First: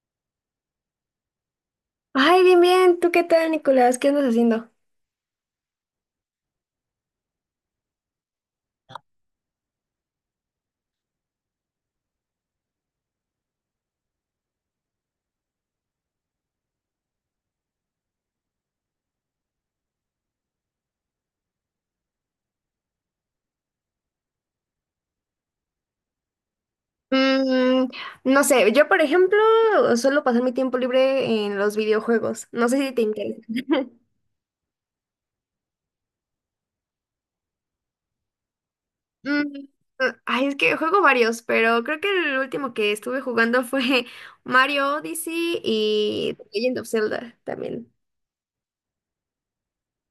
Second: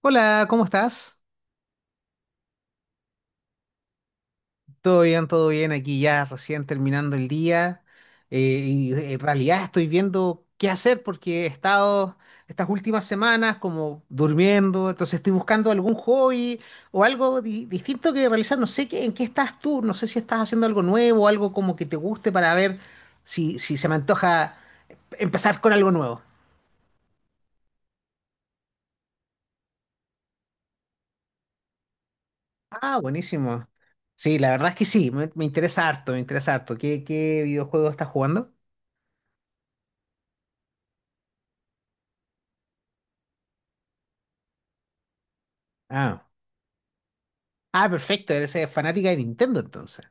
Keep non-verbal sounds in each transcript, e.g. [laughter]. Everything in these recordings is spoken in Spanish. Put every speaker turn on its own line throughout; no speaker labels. Hola, ¿cómo estás?
Ay, bien, bien. ¿Tú qué tal, Nicolás? ¿Qué andas haciendo?
Todo bien, todo bien. Aquí ya recién terminando el día. Eh, en realidad estoy viendo qué hacer porque he estado estas últimas semanas como durmiendo. Entonces estoy buscando algún hobby o algo distinto que realizar. No sé qué, en qué estás tú. No sé si estás haciendo algo nuevo, algo como que te guste para ver si se me antoja empezar con algo nuevo.
Mm, no sé, yo por ejemplo suelo pasar mi tiempo libre en los videojuegos. No sé si
Ah,
te interesa.
buenísimo.
[laughs]
Sí, la verdad es que sí. Me interesa harto, me interesa harto. ¿Qué videojuego estás jugando?
Mm, ay, es que juego varios, pero creo que el último que estuve jugando fue [laughs] Mario Odyssey
Ah.
y The Legend of Zelda
Ah,
también.
perfecto, eres fanática de Nintendo entonces.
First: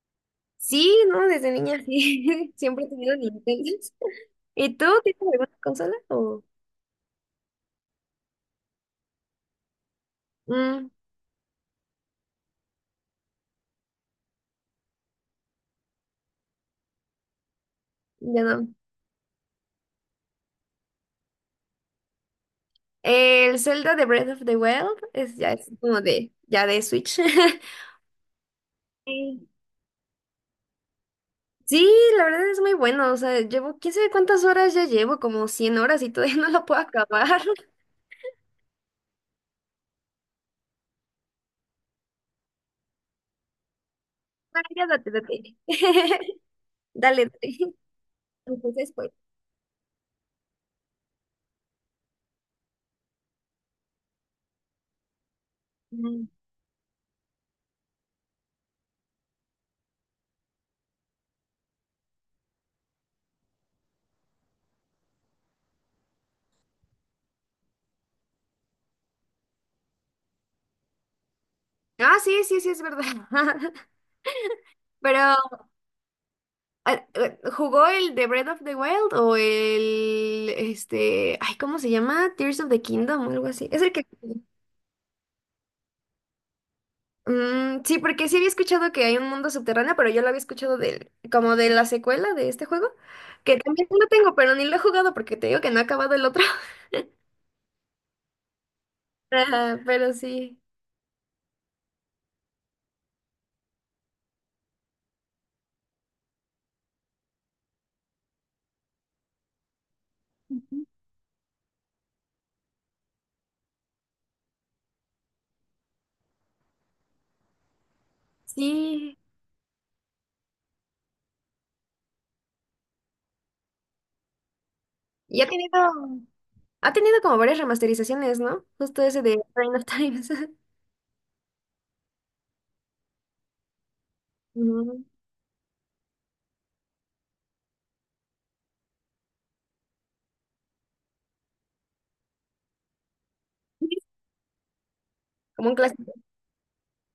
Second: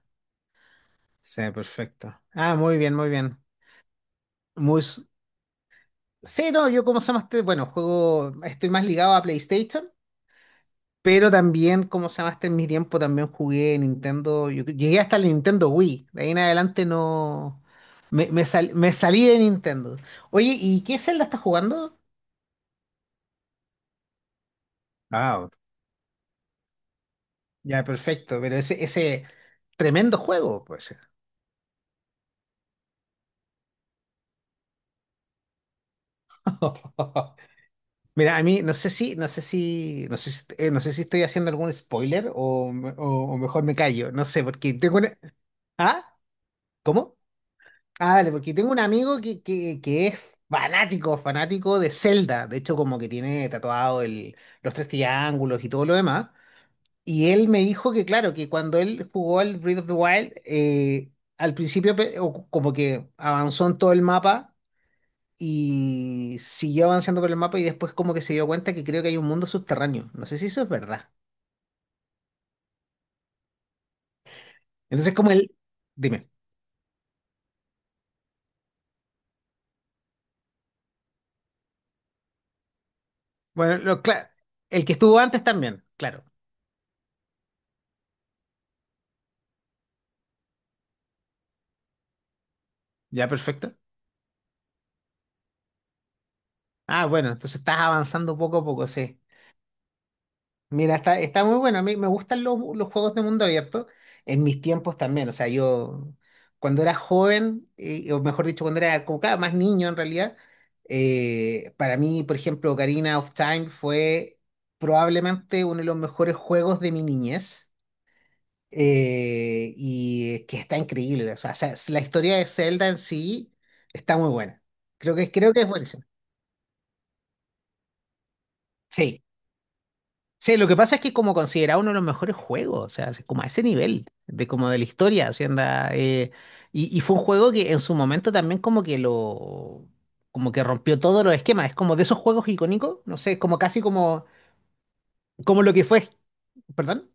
Sí, ¿no?
Sí,
Desde niña
perfecto.
sí.
Ah,
[laughs]
muy
Siempre he
bien, muy
tenido
bien.
Nintendo. [laughs] ¿Y
Muy...
tú
s-
tienes alguna consola o...?
Sí, no, yo como se llama este, bueno, juego, estoy más ligado a PlayStation,
Mm,
pero también como se llama este en mi tiempo también jugué Nintendo, yo llegué hasta el Nintendo Wii, de ahí en adelante no,
ya no.
me salí de Nintendo. Oye, ¿y qué Zelda estás jugando?
El Zelda de Breath of the Wild es
Ah,
ya es como de ya de Switch. [laughs]
ya, perfecto, pero ese
Sí.
tremendo juego, pues.
Sí, la verdad es muy bueno. O sea, llevo quién sabe cuántas horas ya llevo, como 100 horas y todavía [laughs] no lo puedo
[laughs]
acabar. [laughs]
Mira, a mí no sé si, no sé si, no sé si, no sé si estoy haciendo algún spoiler o mejor me callo, no sé,
Ah,
porque
ya
tengo
date,
una...
date.
¿Ah?
[laughs]
¿Cómo?
Dale, dale.
Ah, vale, porque tengo un
Entonces, pues.
amigo que es fanático, fanático de Zelda, de hecho como que tiene tatuado los tres triángulos y todo lo
Mm.
demás, y él me dijo que claro, que cuando él jugó al Breath of the Wild, al principio o como que avanzó en todo el mapa y siguió avanzando por el mapa y después como que se dio cuenta que creo que hay un mundo subterráneo. No sé si eso es verdad.
Ah, sí, sí, sí, es verdad. [laughs]
Entonces como
Pero,
él, dime.
¿jugó el de Breath of the Wild o el, este, ay, ¿cómo se llama? Tears of the Kingdom o algo así.
Bueno,
Es el que...
el que estuvo antes también, claro.
Mm, sí, porque sí había escuchado que hay un mundo subterráneo, pero yo lo había escuchado del, como de la secuela de este juego,
Ya,
que
perfecto.
también lo tengo, pero ni lo he jugado porque te digo que no ha acabado el otro. [laughs]
Ah, bueno, entonces estás avanzando poco a poco, sí.
Ajá, pero sí,
Mira, está muy bueno. A mí me gustan los juegos de mundo abierto en mis tiempos también. O sea, yo cuando era joven, o mejor dicho, cuando era como cada más niño en realidad, para mí, por ejemplo, Ocarina of Time fue probablemente uno de los mejores juegos de mi niñez.
sí.
Y que está increíble. O sea, la historia de Zelda en sí está muy buena. Creo que,
Y ha
creo que es
tenido,
buenísima.
ha tenido como varias remasterizaciones, ¿no? Justo
Sí.
ese de Reign of Times. [laughs]
Sí, lo que pasa es que es como considerado uno de los mejores juegos, o sea, es como a ese nivel de como de la
Ujú.
historia, o sea, anda, y fue un juego que en su momento también como que lo, como que rompió todos los esquemas, es como de esos juegos icónicos, no sé, como casi como, como
Como
lo
un
que fue,
clásico.
perdón,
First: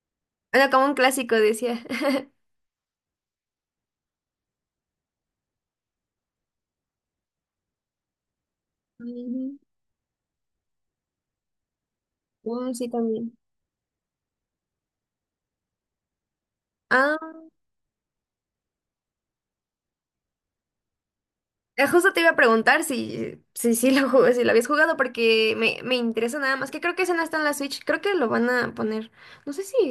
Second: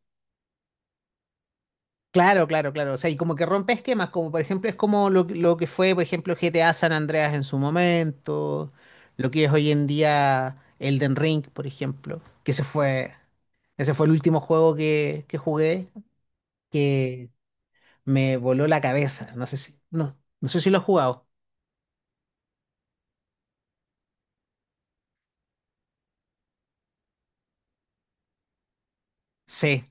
Era como un clásico, decía. [laughs]
claro, claro, claro, o sea, y como que rompe esquemas, como por ejemplo es como lo, lo que fue, por ejemplo, GTA San Andreas en su momento, lo que es
Ujú.
hoy en día Elden Ring, por ejemplo, que se
Mm, sí,
fue...
también.
Ese fue el último juego que jugué.
Ah.
Que me voló la cabeza. No sé si lo has jugado.
Justo te iba a preguntar si lo jugué, si lo habías jugado, porque me interesa nada más, que creo que ese no está en la Switch, creo que lo van a poner, no sé si
Sí.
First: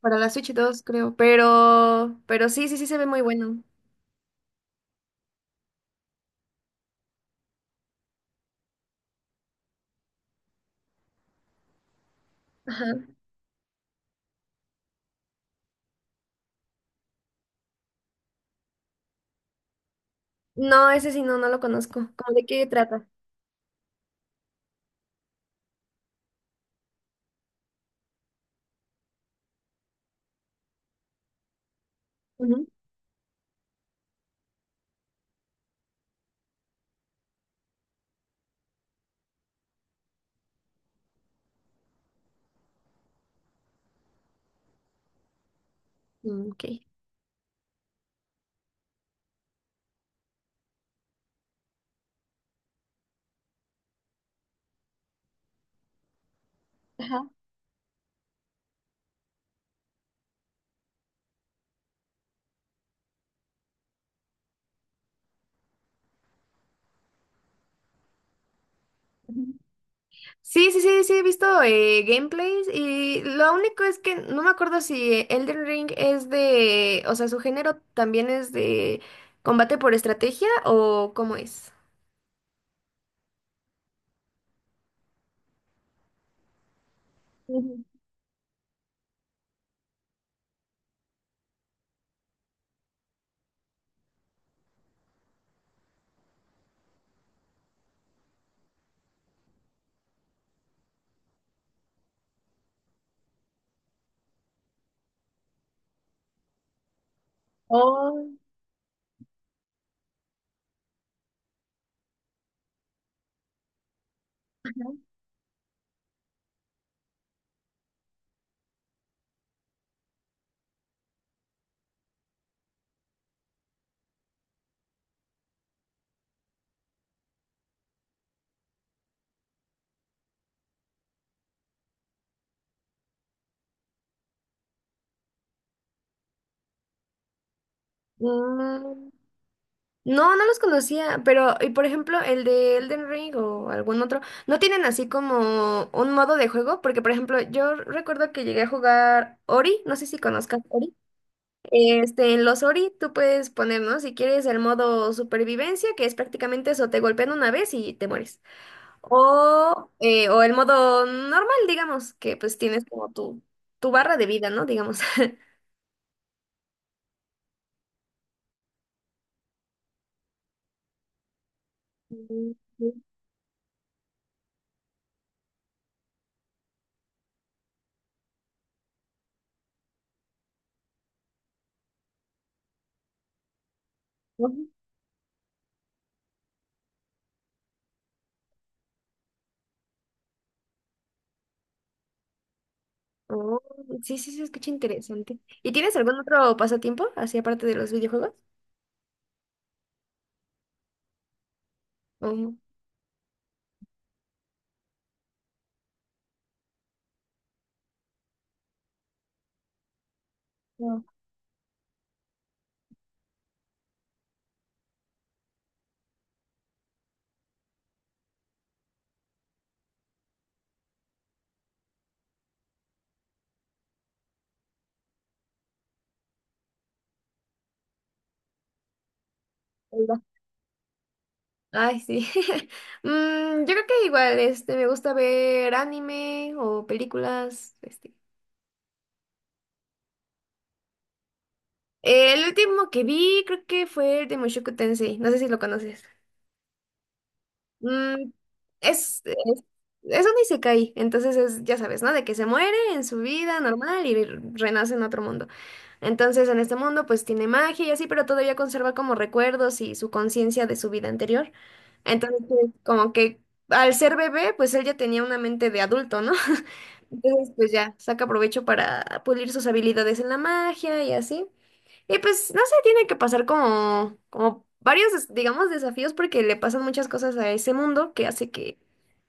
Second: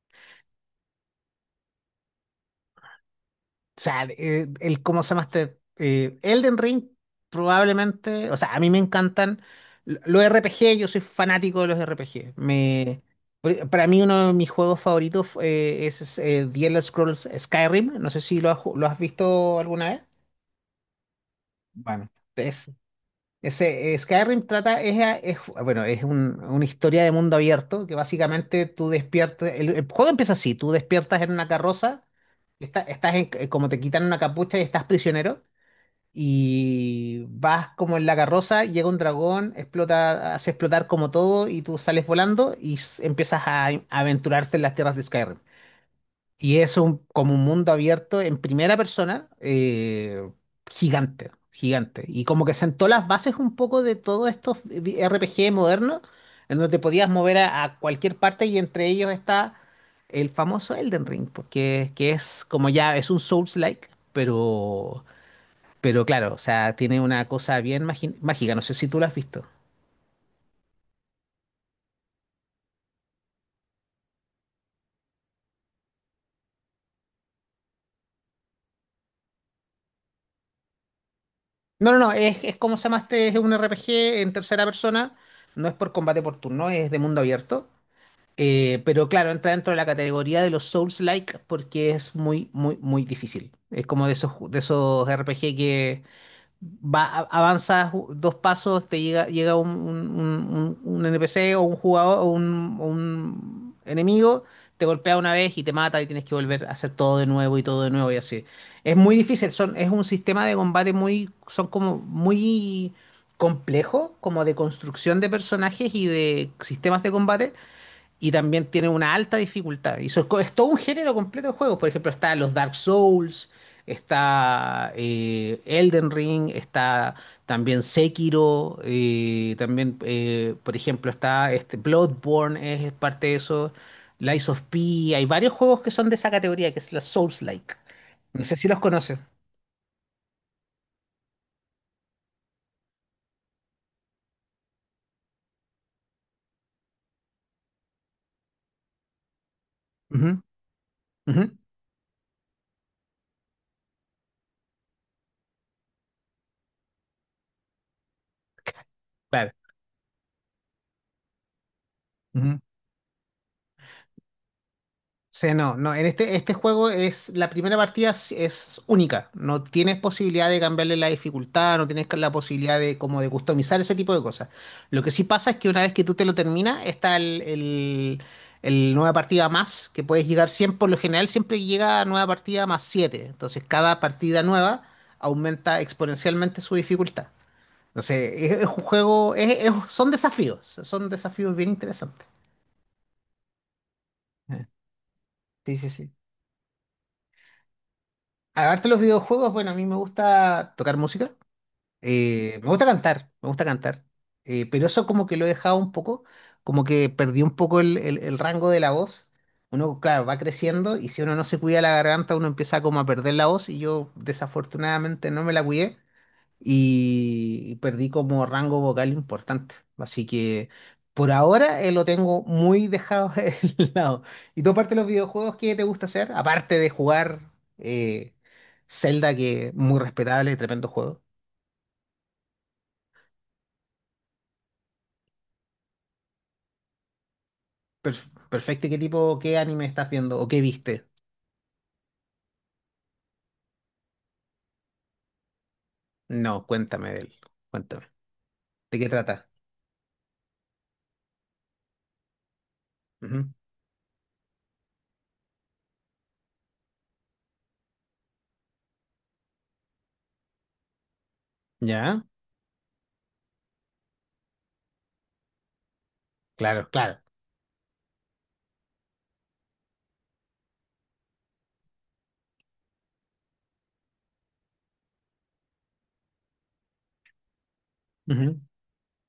para la Switch 2 creo, pero sí, sí se ve muy bueno.
O sea, el cómo se llama este Elden Ring, probablemente. O sea, a mí me encantan los RPG, yo soy fanático de los RPG.
Ajá.
Para mí, uno de mis juegos favoritos The Elder Scrolls Skyrim. No sé si lo has visto alguna vez.
No, ese sí no, no lo conozco.
Bueno,
¿Cómo de qué
es
trata?
Skyrim trata, bueno, es una historia de mundo abierto que básicamente tú despiertas, el juego empieza así, tú despiertas en una carroza,
Ujú.
estás como te quitan una capucha y estás prisionero y vas como en la carroza, llega un dragón, explota, hace explotar como todo y tú sales volando y empiezas a aventurarte en las tierras de Skyrim.
Mm,
Y
ok.
es un, como un mundo abierto en primera persona, gigante, gigante. Y como que sentó las bases un poco de todos estos RPG modernos, en donde te podías
Ajá.
mover a cualquier parte y entre ellos está el famoso Elden Ring, porque que es como ya es un Souls-like, pero, claro, o sea, tiene una cosa bien mágica. No sé si tú lo has visto.
Ujú. Sí, sí, he visto gameplays y lo único es que no me acuerdo si Elden Ring es de, o sea, su género también es de combate por estrategia o cómo es.
No, no, no, es como se llama este, es un RPG en tercera persona, no es por combate por turno, es de mundo abierto.
Ujú.
Pero claro, entra dentro de la categoría de los Souls-like porque es muy, muy, muy difícil. Es como de esos, de esos RPG que va, avanzas dos pasos, te llega, llega un, un NPC o un jugador o un enemigo, te golpea una vez y te mata y tienes que volver a hacer todo de nuevo y todo de nuevo y así. Es muy difícil, son, es un sistema de combate muy, son como muy complejo, como de construcción de personajes y de sistemas de combate y también tiene una alta dificultad. Y eso es, es todo un género completo de juegos. Por ejemplo, está los Dark Souls, está Elden Ring, está también Sekiro, por ejemplo, está este Bloodborne, es parte de eso. Lies of P, hay varios juegos que son de esa categoría, que es la Souls-like. No sé si los
Mm,
conoces.
No, no los conocía, pero, y por ejemplo, el de Elden Ring o algún otro, ¿no tienen así como un modo de juego? Porque, por ejemplo, yo recuerdo que llegué a jugar Ori, no sé si
Ujú,
conozcas Ori.
ujú,
Este, en los Ori tú puedes poner, ¿no? Si quieres el modo supervivencia, que es prácticamente eso, te golpean una vez y te mueres.
claro.
O el modo normal, digamos, que pues
Ujú.
tienes como tu barra de vida, ¿no? Digamos.
Sí,
[laughs]
no, no, en este juego es la primera partida es única. No tienes posibilidad de cambiarle la dificultad, no tienes la posibilidad de como de customizar ese tipo de cosas. Lo que sí pasa es que una vez que tú te lo terminas, está el nueva partida más, que puedes llegar siempre, por lo general siempre llega a nueva partida más 7. Entonces cada partida
Ujú.
nueva aumenta exponencialmente su dificultad. Entonces, es un juego, son desafíos bien interesantes.
Oh, sí, sí, se
Eh,
escucha interesante. ¿Y
Sí, sí,
tienes
sí.
algún otro pasatiempo, así aparte de los videojuegos?
Aparte de los videojuegos, bueno, a mí me gusta tocar música,
Oh,
me gusta cantar, pero eso como que lo he dejado un poco, como que perdí un poco el rango de la voz. Uno, claro, va creciendo
no,
y si uno no se cuida la garganta, uno empieza como a perder la voz y yo desafortunadamente no me la cuidé y perdí como rango vocal importante. Así que por ahora lo tengo muy dejado [laughs] de lado. ¿Y tú aparte de los videojuegos, qué te gusta hacer? Aparte de jugar eh, Zelda, que muy
oiga.
respetable, tremendo juego.
Ay, sí. [laughs] Yo creo que igual, este, me gusta ver anime o películas,
Per-
este.
perfecto, ¿y qué tipo, qué anime estás viendo o qué viste?
El último que vi creo que fue el de Mushoku Tensei, no sé si lo conoces.
No, cuéntame de él. Cuéntame.
Mm,
¿De qué
es,
trata?
es, es un isekai, entonces es, ya sabes, ¿no? De que se muere en su
Ujú.
vida normal y renace en otro mundo. Entonces, en este mundo, pues tiene magia y así, pero todavía conserva como recuerdos y su conciencia de su vida anterior.
¿Ya?
Entonces, pues, como que al ser bebé, pues él ya tenía una mente de adulto, ¿no? [laughs]
Claro, claro.
Entonces, pues ya saca provecho para pulir sus habilidades en la magia y así. Y pues, no sé, tiene que pasar como, como varios, des- digamos, desafíos porque le pasan muchas cosas a ese mundo que hace
Ujú.
que,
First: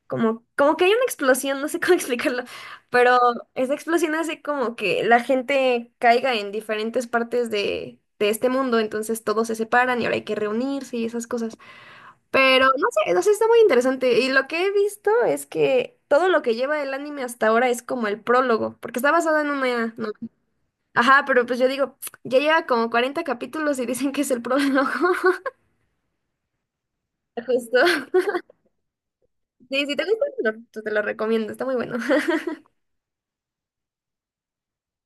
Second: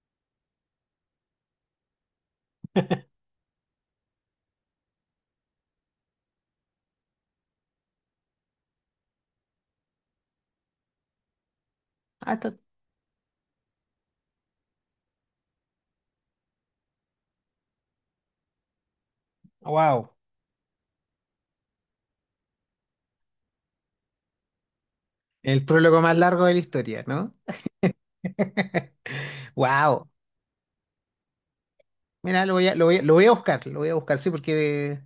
como, como que hay una explosión, no sé cómo [laughs] explicarlo, pero esa explosión hace como que la gente caiga en diferentes partes de este mundo, entonces todos se separan y ahora hay que reunirse y esas cosas.
Ah, está-
Pero no sé, no sé, está muy interesante. Y lo que he visto es que todo lo que lleva el anime hasta ahora es como el prólogo, porque está basado en una
Wow.
novela. Ajá, pero pues yo digo, ya lleva como 40 capítulos y dicen que es el prólogo. [laughs]
El prólogo más largo de la historia, ¿no?
Justo.
[laughs]
Sí, si te
Wow.
gusta, te lo recomiendo, está muy bueno.
Mira, lo voy a buscar, lo voy a buscar, sí, porque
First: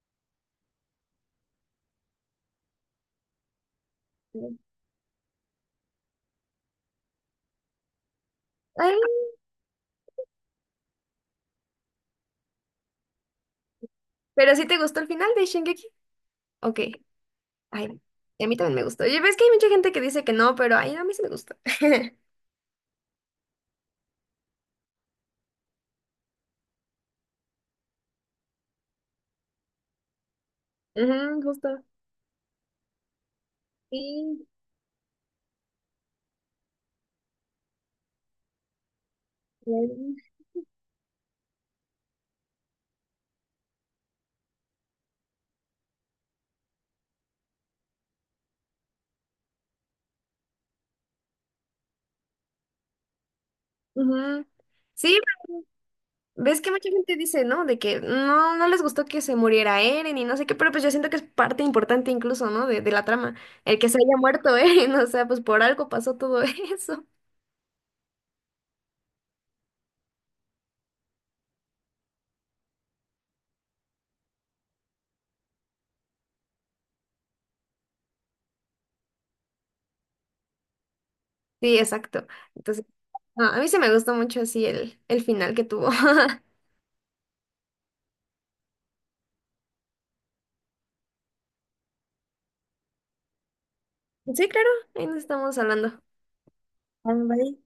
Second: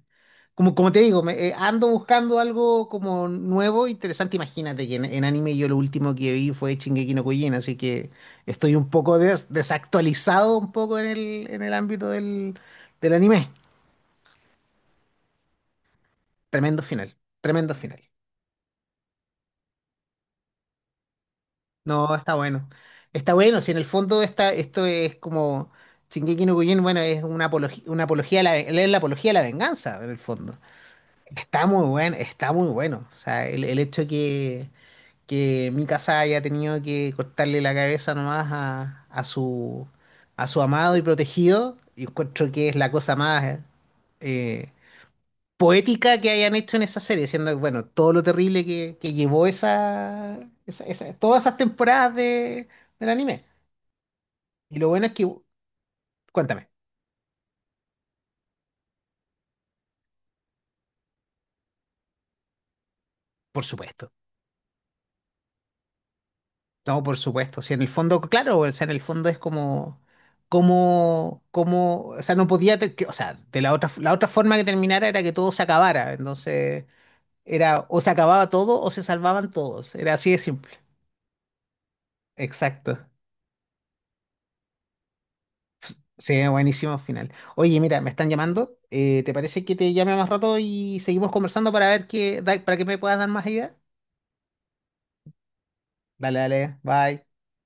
como, como te digo, me, ando buscando algo como nuevo, interesante.
[laughs]
Imagínate que en anime yo lo último que vi fue Shingeki no Kyojin, así que estoy un
Ay,
poco desactualizado un poco en en el ámbito del anime.
pero si te gustó el final de Shingeki. Ok,
Tremendo final, tremendo final.
ay, y a mí también me gustó. Y ves que hay mucha gente que dice que no, pero ay, no, a mí sí me gusta.
No,
[laughs]
está bueno. Está bueno, si en el fondo está, esto es como Shingeki no Kyojin, bueno, es una apología a la, es la apología a la venganza, en el fondo.
Ujú,
Está
justo.
muy bueno, está muy bueno. O sea, el hecho
Sí,
que Mikasa haya tenido que cortarle la cabeza nomás
claro.
a su amado y protegido, y encuentro que es la cosa más eh, poética que hayan hecho en esa serie, siendo bueno, todo lo terrible que llevó esa, todas esas temporadas de, del anime.
Ujú.
Y lo bueno es
Sí,
que,
ves
cuéntame,
que mucha gente dice, ¿no? De que no, no les gustó que se muriera Eren y no sé qué, pero pues yo siento que es parte importante incluso, ¿no? De la trama.
por
El que se
supuesto.
haya muerto Eren, [laughs] o sea, pues por algo pasó todo [laughs]
No,
eso.
por supuesto. Si en el fondo, claro, o sea, en el fondo es como, o sea, no podía, o sea, de la otra forma que terminara era que todo se acabara. Entonces, era o se acababa todo o se salvaban todos. Era así de simple.
Sí, exacto. Entonces,
Exacto.
no, a mí se me gustó mucho así el final que tuvo.
Sí,
[laughs]
buenísimo final. Oye, mira, me están llamando. ¿Te parece que te llame más rato y seguimos conversando para ver qué, para que me puedas dar más ideas?
Sí, claro, ahí nos estamos hablando.
Dale, dale,
Ah,
bye.
vale.